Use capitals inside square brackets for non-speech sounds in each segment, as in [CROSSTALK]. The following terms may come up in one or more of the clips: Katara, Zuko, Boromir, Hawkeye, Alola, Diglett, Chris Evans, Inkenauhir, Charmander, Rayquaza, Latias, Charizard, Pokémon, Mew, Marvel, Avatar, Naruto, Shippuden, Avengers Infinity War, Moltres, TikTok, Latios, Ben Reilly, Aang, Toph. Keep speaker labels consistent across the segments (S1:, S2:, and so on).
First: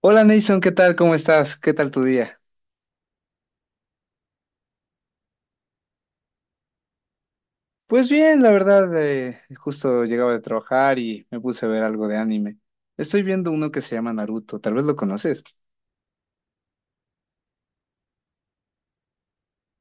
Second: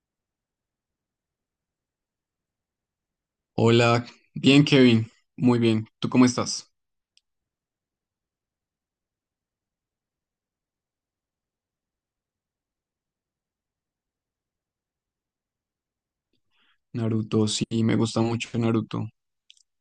S1: Hola Nason, ¿qué tal? ¿Cómo estás? ¿Qué tal tu día?
S2: Hola, bien Kevin, muy bien. ¿Tú cómo estás?
S1: Pues bien, la verdad, justo llegaba de trabajar y me puse a ver algo de anime. Estoy viendo uno que se llama Naruto, tal vez lo conoces.
S2: Naruto, sí, me gusta mucho Naruto.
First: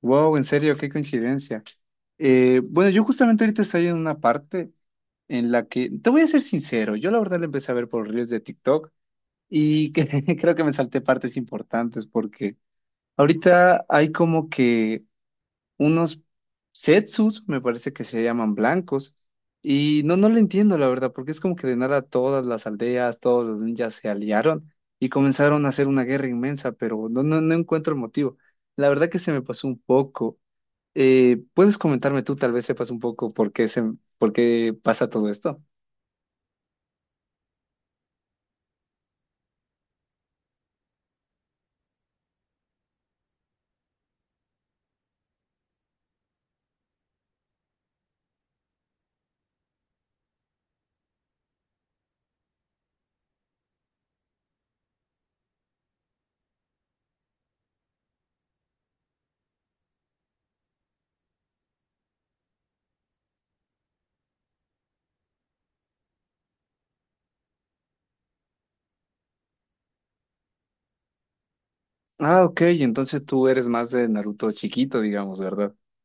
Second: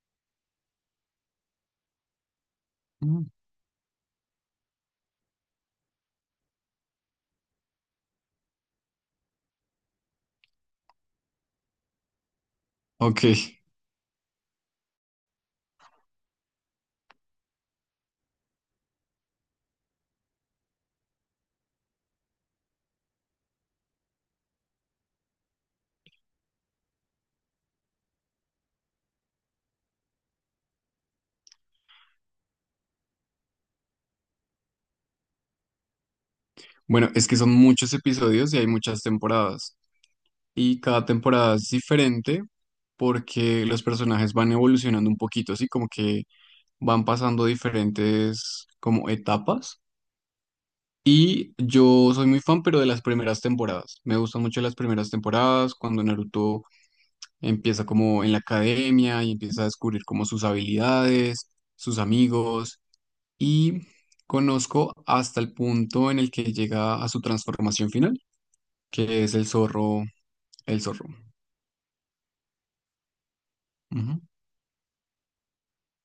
S1: Wow, en serio, qué coincidencia. Bueno, yo
S2: Mm.
S1: justamente ahorita estoy en una parte en la que, te voy a ser sincero, yo la verdad lo empecé a ver por reels de TikTok y [LAUGHS] creo que me salté partes importantes porque
S2: Ok,
S1: ahorita hay como que unos setsus, me parece que se llaman blancos. Y no, no lo entiendo, la verdad, porque es como que de nada todas las aldeas, todos los ninjas se aliaron y comenzaron a hacer una guerra inmensa, pero no, no, no encuentro el motivo. La verdad que se me pasó un poco. ¿puedes comentarme tú, tal vez sepas un poco por qué se, por qué pasa todo esto?
S2: bueno, es que son muchos episodios y hay muchas temporadas. Y cada temporada es diferente porque los personajes van evolucionando un poquito, así como que van pasando diferentes como etapas. Y yo soy muy fan, pero de las primeras temporadas. Me gustan mucho las primeras temporadas, cuando Naruto empieza como en la academia y empieza a descubrir como sus habilidades, sus amigos y conozco hasta el punto en el que llega a su transformación final, que es el zorro, el zorro.
S1: Ah, ok, entonces tú eres más de
S2: Ujú.
S1: Naruto chiquito, digamos, ¿verdad? [LAUGHS]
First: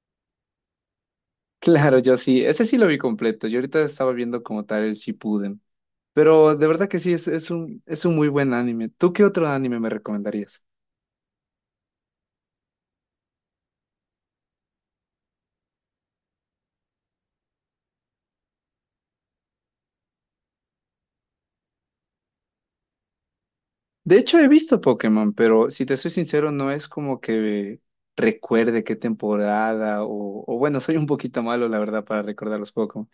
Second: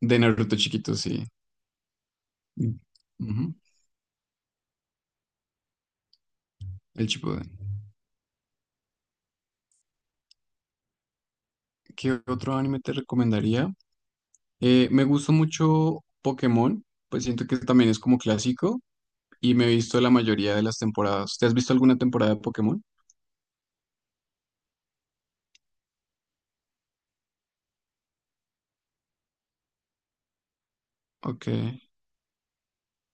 S2: De Naruto chiquito, sí.
S1: Claro, yo sí, ese sí lo vi completo.
S2: Ujú.
S1: Yo ahorita estaba viendo como tal el Shippuden. Pero de verdad que
S2: El
S1: sí,
S2: Shippuden.
S1: es un muy buen anime. ¿Tú qué otro anime me recomendarías?
S2: ¿Qué otro anime te recomendaría? Me gusta mucho Pokémon, pues siento que también es como clásico y me he visto la mayoría de las temporadas. ¿Te has visto alguna temporada de Pokémon?
S1: De hecho, he visto Pokémon, pero si te soy sincero, no es como que recuerde qué temporada o bueno, soy un poquito
S2: Ok.
S1: malo, la verdad, para recordar los Pokémon.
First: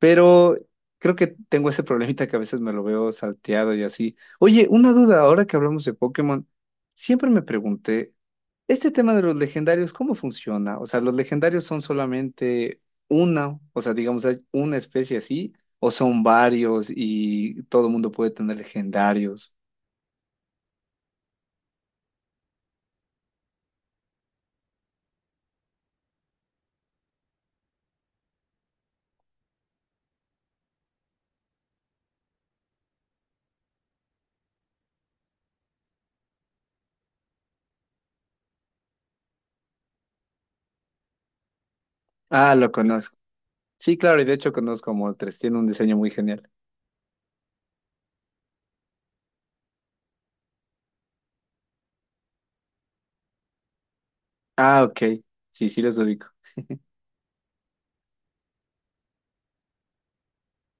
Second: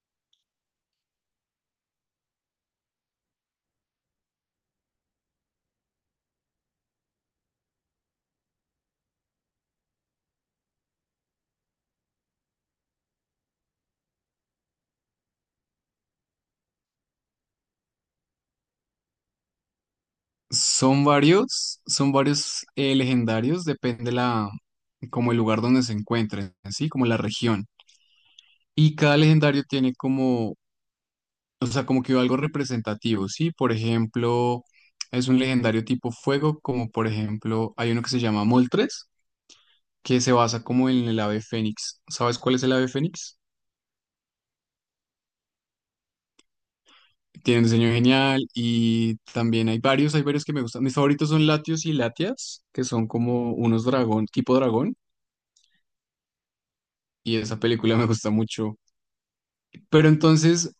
S1: Pero creo que tengo ese problemita que a veces me lo veo salteado y así. Oye, una duda, ahora que hablamos de Pokémon, siempre me pregunté, este tema de los legendarios, ¿cómo funciona? O sea, ¿los legendarios son solamente una, o sea, digamos, hay una especie así, o son varios y todo el mundo puede tener legendarios?
S2: Son varios legendarios, depende la, como el lugar donde se encuentren, ¿sí? Como la región. Y cada legendario tiene como, o sea, como que algo representativo, ¿sí? Por ejemplo, es un legendario tipo fuego, como por ejemplo, hay uno que se llama Moltres, que se basa como en el ave fénix. ¿Sabes
S1: Ah,
S2: cuál es
S1: lo
S2: el ave
S1: conozco.
S2: fénix?
S1: Sí, claro, y de hecho conozco a Moltres, tiene un diseño muy genial.
S2: Tiene un diseño genial y también hay varios que me gustan. Mis favoritos son Latios y Latias, que son como unos dragón, tipo
S1: Ah,
S2: dragón.
S1: ok. Sí, sí los ubico.
S2: Y esa película me gusta mucho. Pero entonces,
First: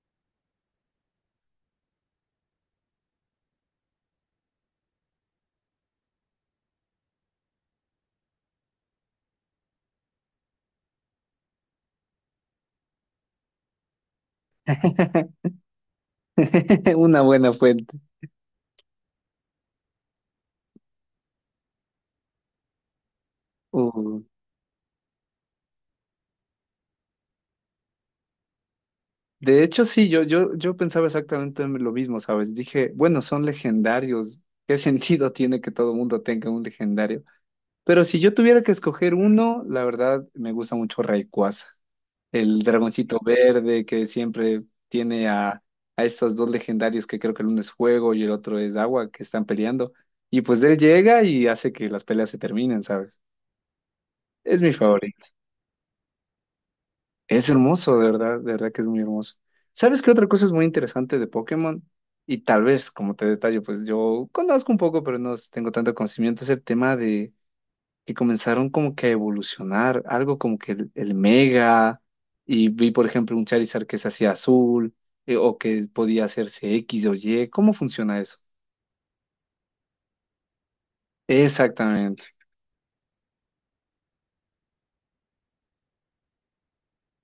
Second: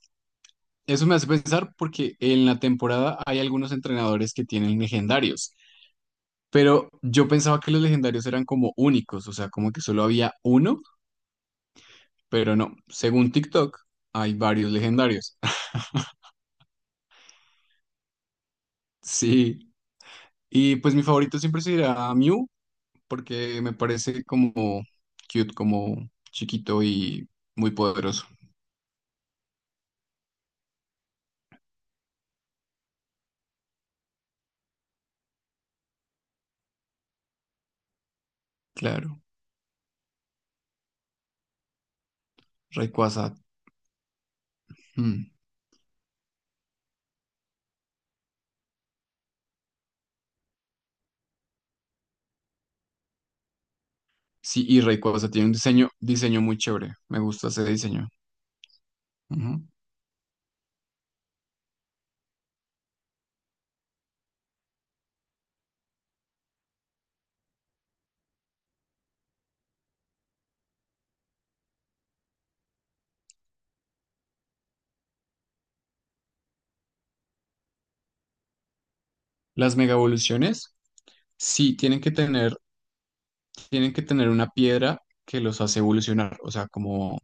S2: eso me hace pensar porque en la temporada hay algunos entrenadores que tienen legendarios, pero yo pensaba que los legendarios eran como únicos, o sea, como que solo había uno, pero no, según TikTok hay varios legendarios.
S1: [LAUGHS]
S2: [LAUGHS]
S1: Una buena fuente.
S2: Sí, y pues mi favorito siempre será Mew porque me
S1: Uh,
S2: parece como cute, como chiquito y muy poderoso.
S1: De hecho, sí, yo pensaba exactamente en lo mismo, ¿sabes? Dije, bueno, son legendarios. ¿Qué [LAUGHS] sentido tiene que todo mundo tenga un legendario? Pero si yo tuviera que escoger
S2: Claro,
S1: uno, la verdad me gusta mucho Rayquaza, el dragoncito
S2: Rayquaza.
S1: verde que siempre
S2: Mm.
S1: tiene a estos dos legendarios que creo que el uno es fuego y el otro es agua que están peleando. Y pues él llega y hace que las peleas se terminen, ¿sabes? Es
S2: Sí,
S1: mi
S2: y
S1: favorito.
S2: Rayquaza tiene un diseño muy chévere. Me gusta
S1: Es
S2: ese
S1: hermoso,
S2: diseño.
S1: de verdad que es muy hermoso.
S2: Ujú.
S1: ¿Sabes qué otra cosa es muy interesante de Pokémon? Y tal vez, como te detallo, pues yo conozco un poco, pero no tengo tanto conocimiento, es el tema de que comenzaron como que a evolucionar, algo como que el Mega, y vi por ejemplo un Charizard que se hacía azul, o que podía hacerse X o Y, ¿cómo funciona eso?
S2: Las mega evoluciones, sí,
S1: Exactamente,
S2: tienen que tener una piedra que los hace evolucionar, o sea, como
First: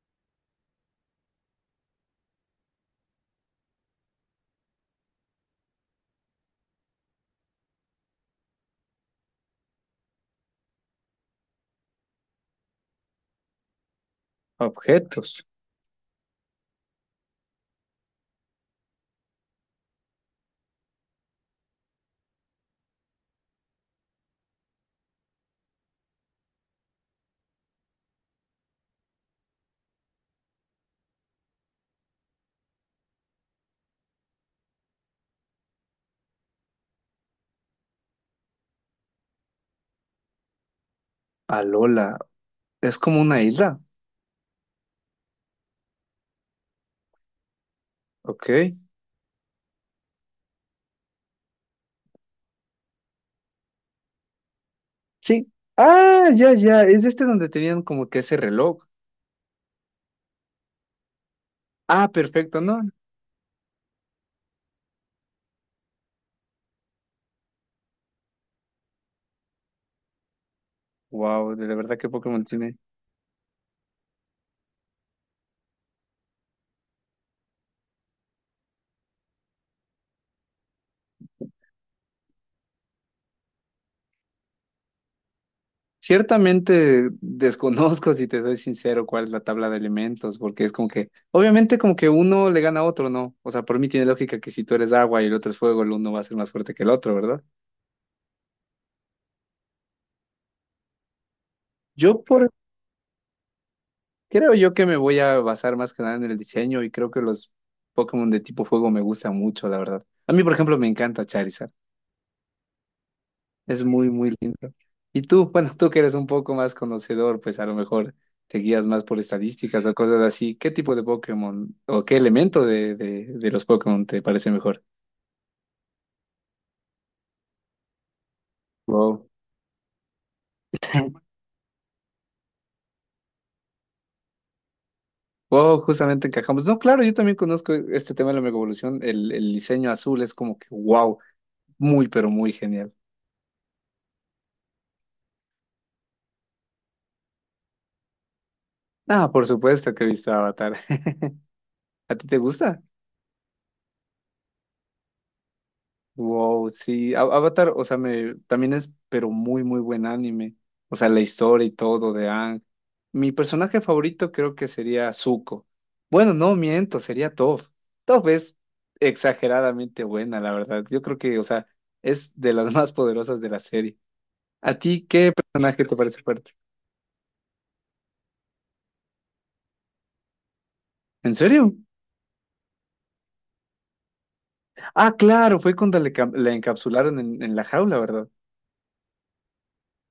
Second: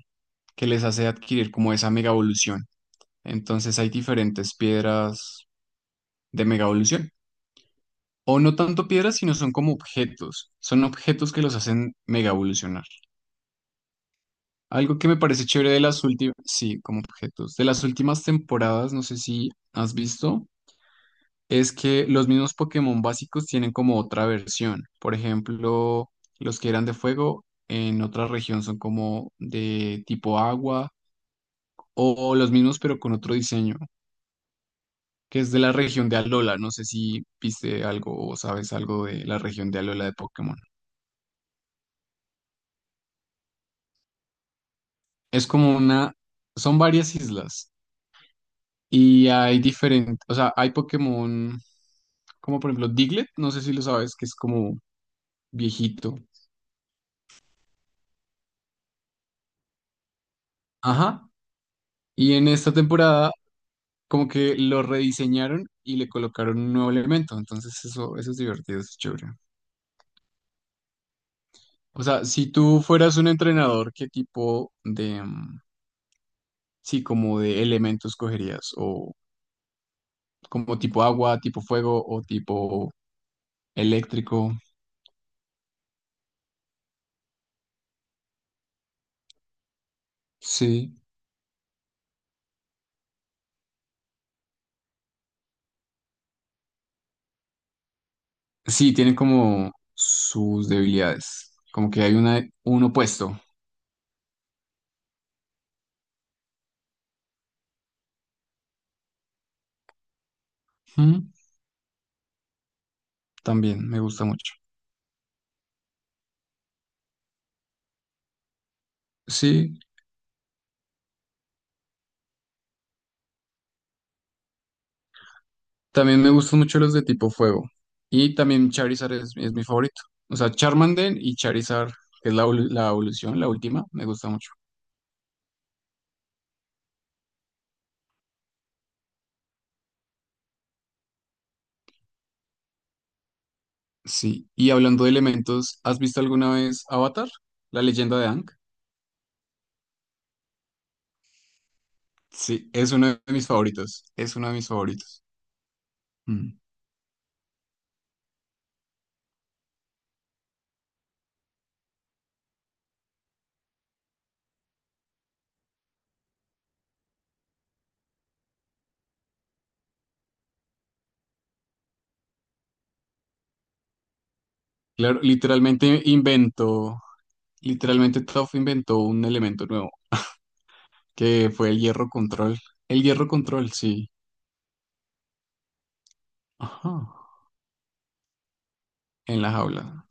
S2: que les hace adquirir como esa mega evolución. Entonces hay diferentes piedras de mega evolución. O no tanto piedras, sino son como objetos. Son objetos que los hacen mega evolucionar. Algo que me
S1: objetos,
S2: parece chévere de las últimas, sí, como objetos. De las últimas temporadas, no sé si has visto. Es que los mismos Pokémon básicos tienen como otra versión. Por ejemplo, los que eran de fuego en otra región son como de tipo agua o los mismos pero con otro diseño, que es de la región de Alola. No sé si viste algo o sabes algo de la región de Alola de Pokémon.
S1: Alola, es como una isla,
S2: Es como una, son varias islas
S1: ok,
S2: y hay diferentes, o sea, hay Pokémon como por ejemplo Diglett, no sé si lo sabes, que es como
S1: sí,
S2: viejito.
S1: ah, ya, es este donde tenían como que ese reloj,
S2: Ajá.
S1: ah,
S2: Y en
S1: perfecto,
S2: esta
S1: ¿no?
S2: temporada como que lo rediseñaron y le colocaron un nuevo elemento. Entonces eso es divertido, eso es chévere.
S1: Wow, de verdad
S2: O
S1: que
S2: sea,
S1: Pokémon
S2: si
S1: tiene.
S2: tú fueras un entrenador, ¿qué tipo de, mm, sí, como de elementos cogerías? O como tipo agua, tipo fuego o tipo eléctrico.
S1: Ciertamente desconozco, si te soy sincero, cuál es la tabla de elementos, porque es como
S2: Sí.
S1: que, obviamente como que uno le gana a otro, ¿no? O sea, por mí tiene lógica que si tú eres agua y el otro es fuego, el uno va a ser más fuerte que el otro, ¿verdad?
S2: Sí, tienen como sus debilidades. Como que hay
S1: Yo
S2: una,
S1: por,
S2: un opuesto.
S1: creo yo que me voy a basar más que nada en el diseño y creo que los Pokémon de tipo fuego me gustan mucho, la verdad. A mí, por ejemplo, me encanta
S2: Ujú.
S1: Charizard. Es
S2: También me
S1: muy,
S2: gusta
S1: muy
S2: mucho.
S1: lindo. Y tú, bueno, tú que eres un poco más conocedor, pues a lo mejor te guías más por
S2: Sí,
S1: estadísticas o cosas así. ¿Qué tipo de Pokémon o qué elemento de los Pokémon te parece mejor?
S2: también me gustan mucho los de tipo fuego. Y también Charizard
S1: Wow.
S2: es mi favorito. O sea, Charmander
S1: [LAUGHS]
S2: y Charizard, que es la, la evolución, la última, me gusta mucho.
S1: Wow, justamente encajamos. No, claro, yo también conozco este tema de la mega evolución. El diseño azul es como que wow, muy, pero muy genial.
S2: Sí. Y hablando de elementos, ¿has visto alguna vez Avatar? La leyenda de Aang.
S1: Ah, por supuesto que he visto Avatar. [LAUGHS] ¿A ti te
S2: Sí,
S1: gusta?
S2: es uno de mis favoritos. Es uno de mis favoritos. Mm.
S1: Wow, sí, Avatar, o sea, me también es, pero muy, muy buen anime. O sea, la historia y todo de Aang. Mi personaje favorito creo que sería Zuko. Bueno, no miento, sería Toph. Toph es exageradamente buena, la verdad. Yo creo que, o sea, es de las [LAUGHS] más poderosas de la serie. ¿A ti
S2: Claro,
S1: qué personaje te parece fuerte?
S2: literalmente Toph inventó un elemento nuevo,
S1: ¿En
S2: que fue
S1: serio?
S2: el hierro control. El hierro control, sí.
S1: Ah, claro, fue cuando le, la
S2: Ajá.
S1: encapsularon en la jaula, ¿verdad?
S2: En la jaula.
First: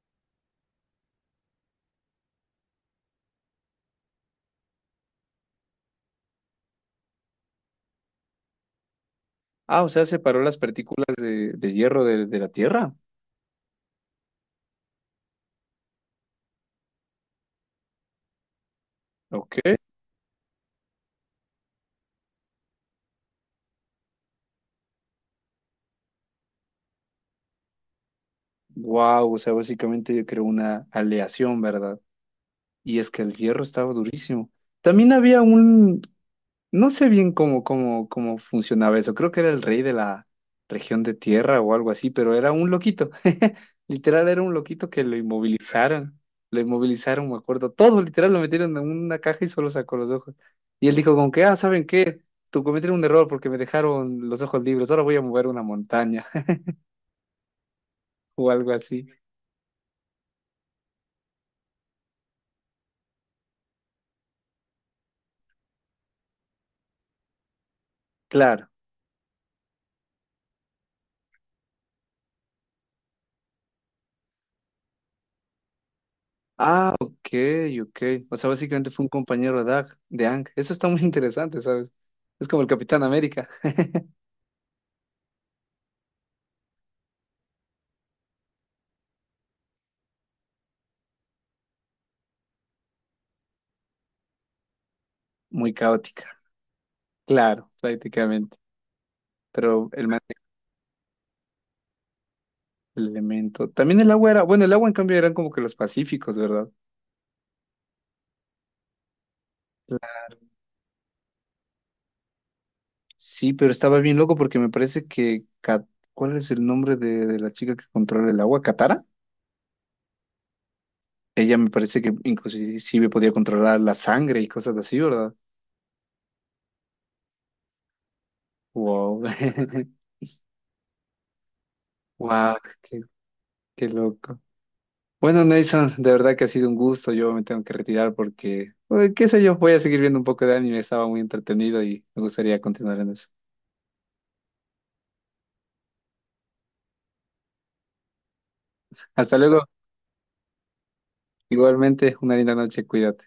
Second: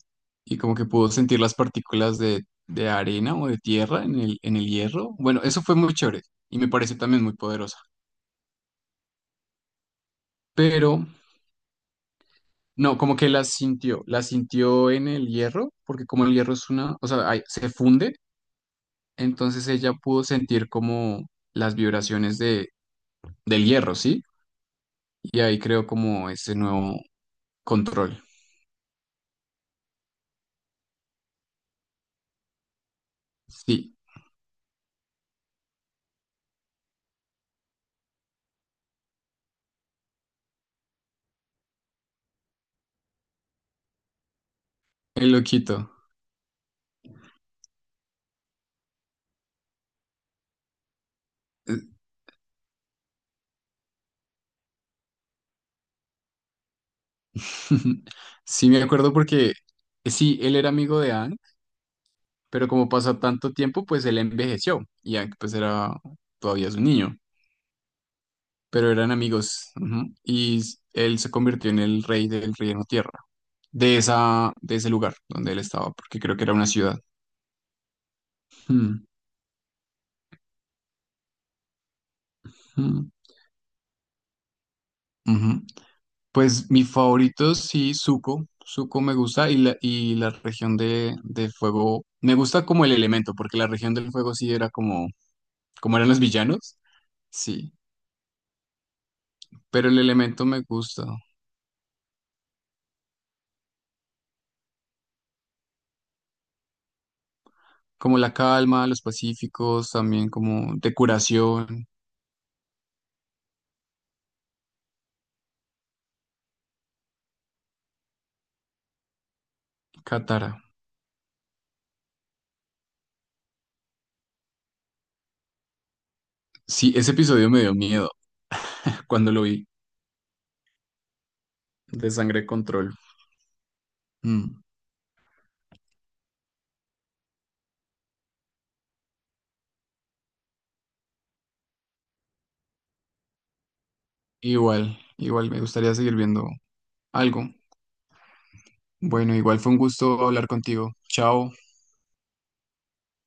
S2: Y como que pudo sentir las partículas de arena o de tierra en el hierro. Bueno, eso fue muy chévere y me pareció también muy poderosa.
S1: Ah, o sea, separó las
S2: Pero
S1: partículas de hierro de la Tierra.
S2: no, como que las sintió en el hierro, porque como el hierro es una, o sea, ahí se funde,
S1: Ok.
S2: entonces ella pudo sentir como las vibraciones del hierro, ¿sí? Y ahí creó como ese nuevo control.
S1: Wow, o sea, básicamente yo creo una aleación, ¿verdad? Y es que el hierro estaba
S2: Sí,
S1: durísimo. También había un, no sé bien cómo funcionaba eso. Creo que era el rey de la región de tierra o algo así, pero era un loquito. [LAUGHS] Literal, era un loquito que lo
S2: el loquito.
S1: inmovilizaron. Lo inmovilizaron, me acuerdo. Todo, literal, lo metieron en una caja y solo sacó los ojos. Y él dijo con que, ah, ¿saben qué? Tú cometieron un error porque me dejaron los ojos libres. Ahora voy a mover una montaña [LAUGHS]
S2: [LAUGHS]
S1: o
S2: Sí,
S1: algo
S2: me
S1: así.
S2: acuerdo porque sí, él era amigo de Anne. Pero como pasó tanto tiempo, pues él envejeció y ya, pues era todavía su niño,
S1: Claro.
S2: pero eran amigos, ujú, y él se convirtió en el rey del reino tierra, de ese lugar donde él estaba, porque creo que era una
S1: Ah,
S2: ciudad.
S1: ok, ok. O sea, básicamente fue
S2: Mm.
S1: un compañero de Ang, de Ang. Eso está muy [LAUGHS] interesante, ¿sabes? Es como el Capitán
S2: Mm.
S1: América. [LAUGHS]
S2: Ujú. Pues mi favorito sí, Zuko. Zuko me gusta y y la región de fuego, me gusta como el elemento, porque la región del fuego sí era como,
S1: Muy
S2: como eran los
S1: caótica.
S2: villanos,
S1: Claro,
S2: sí,
S1: prácticamente.
S2: pero
S1: Pero
S2: el elemento me gusta.
S1: el elemento. También el agua era, bueno, el agua en cambio eran como que los pacíficos, ¿verdad?
S2: Como la calma, los pacíficos,
S1: Claro.
S2: también como de curación.
S1: Sí, pero estaba bien loco porque me parece que, ¿cuál es el nombre de la chica que controla el agua? ¿Katara?
S2: Katara.
S1: Ella me parece que inclusive podía controlar la sangre y cosas así, ¿verdad?
S2: Sí, ese episodio me dio miedo [LAUGHS]
S1: Wow.
S2: cuando lo vi,
S1: [LAUGHS]
S2: de Sangre
S1: Wow,
S2: Control.
S1: qué, qué loco.
S2: Mm.
S1: Bueno, Nelson, de verdad que ha sido un gusto. Yo me tengo que retirar porque, qué sé yo, voy a seguir viendo un poco de anime. Estaba muy entretenido y me gustaría continuar en eso.
S2: Igual, igual me gustaría seguir viendo algo. Bueno,
S1: Hasta
S2: igual
S1: luego.
S2: fue un gusto hablar contigo. Chao.
S1: Igualmente, una linda noche. Cuídate.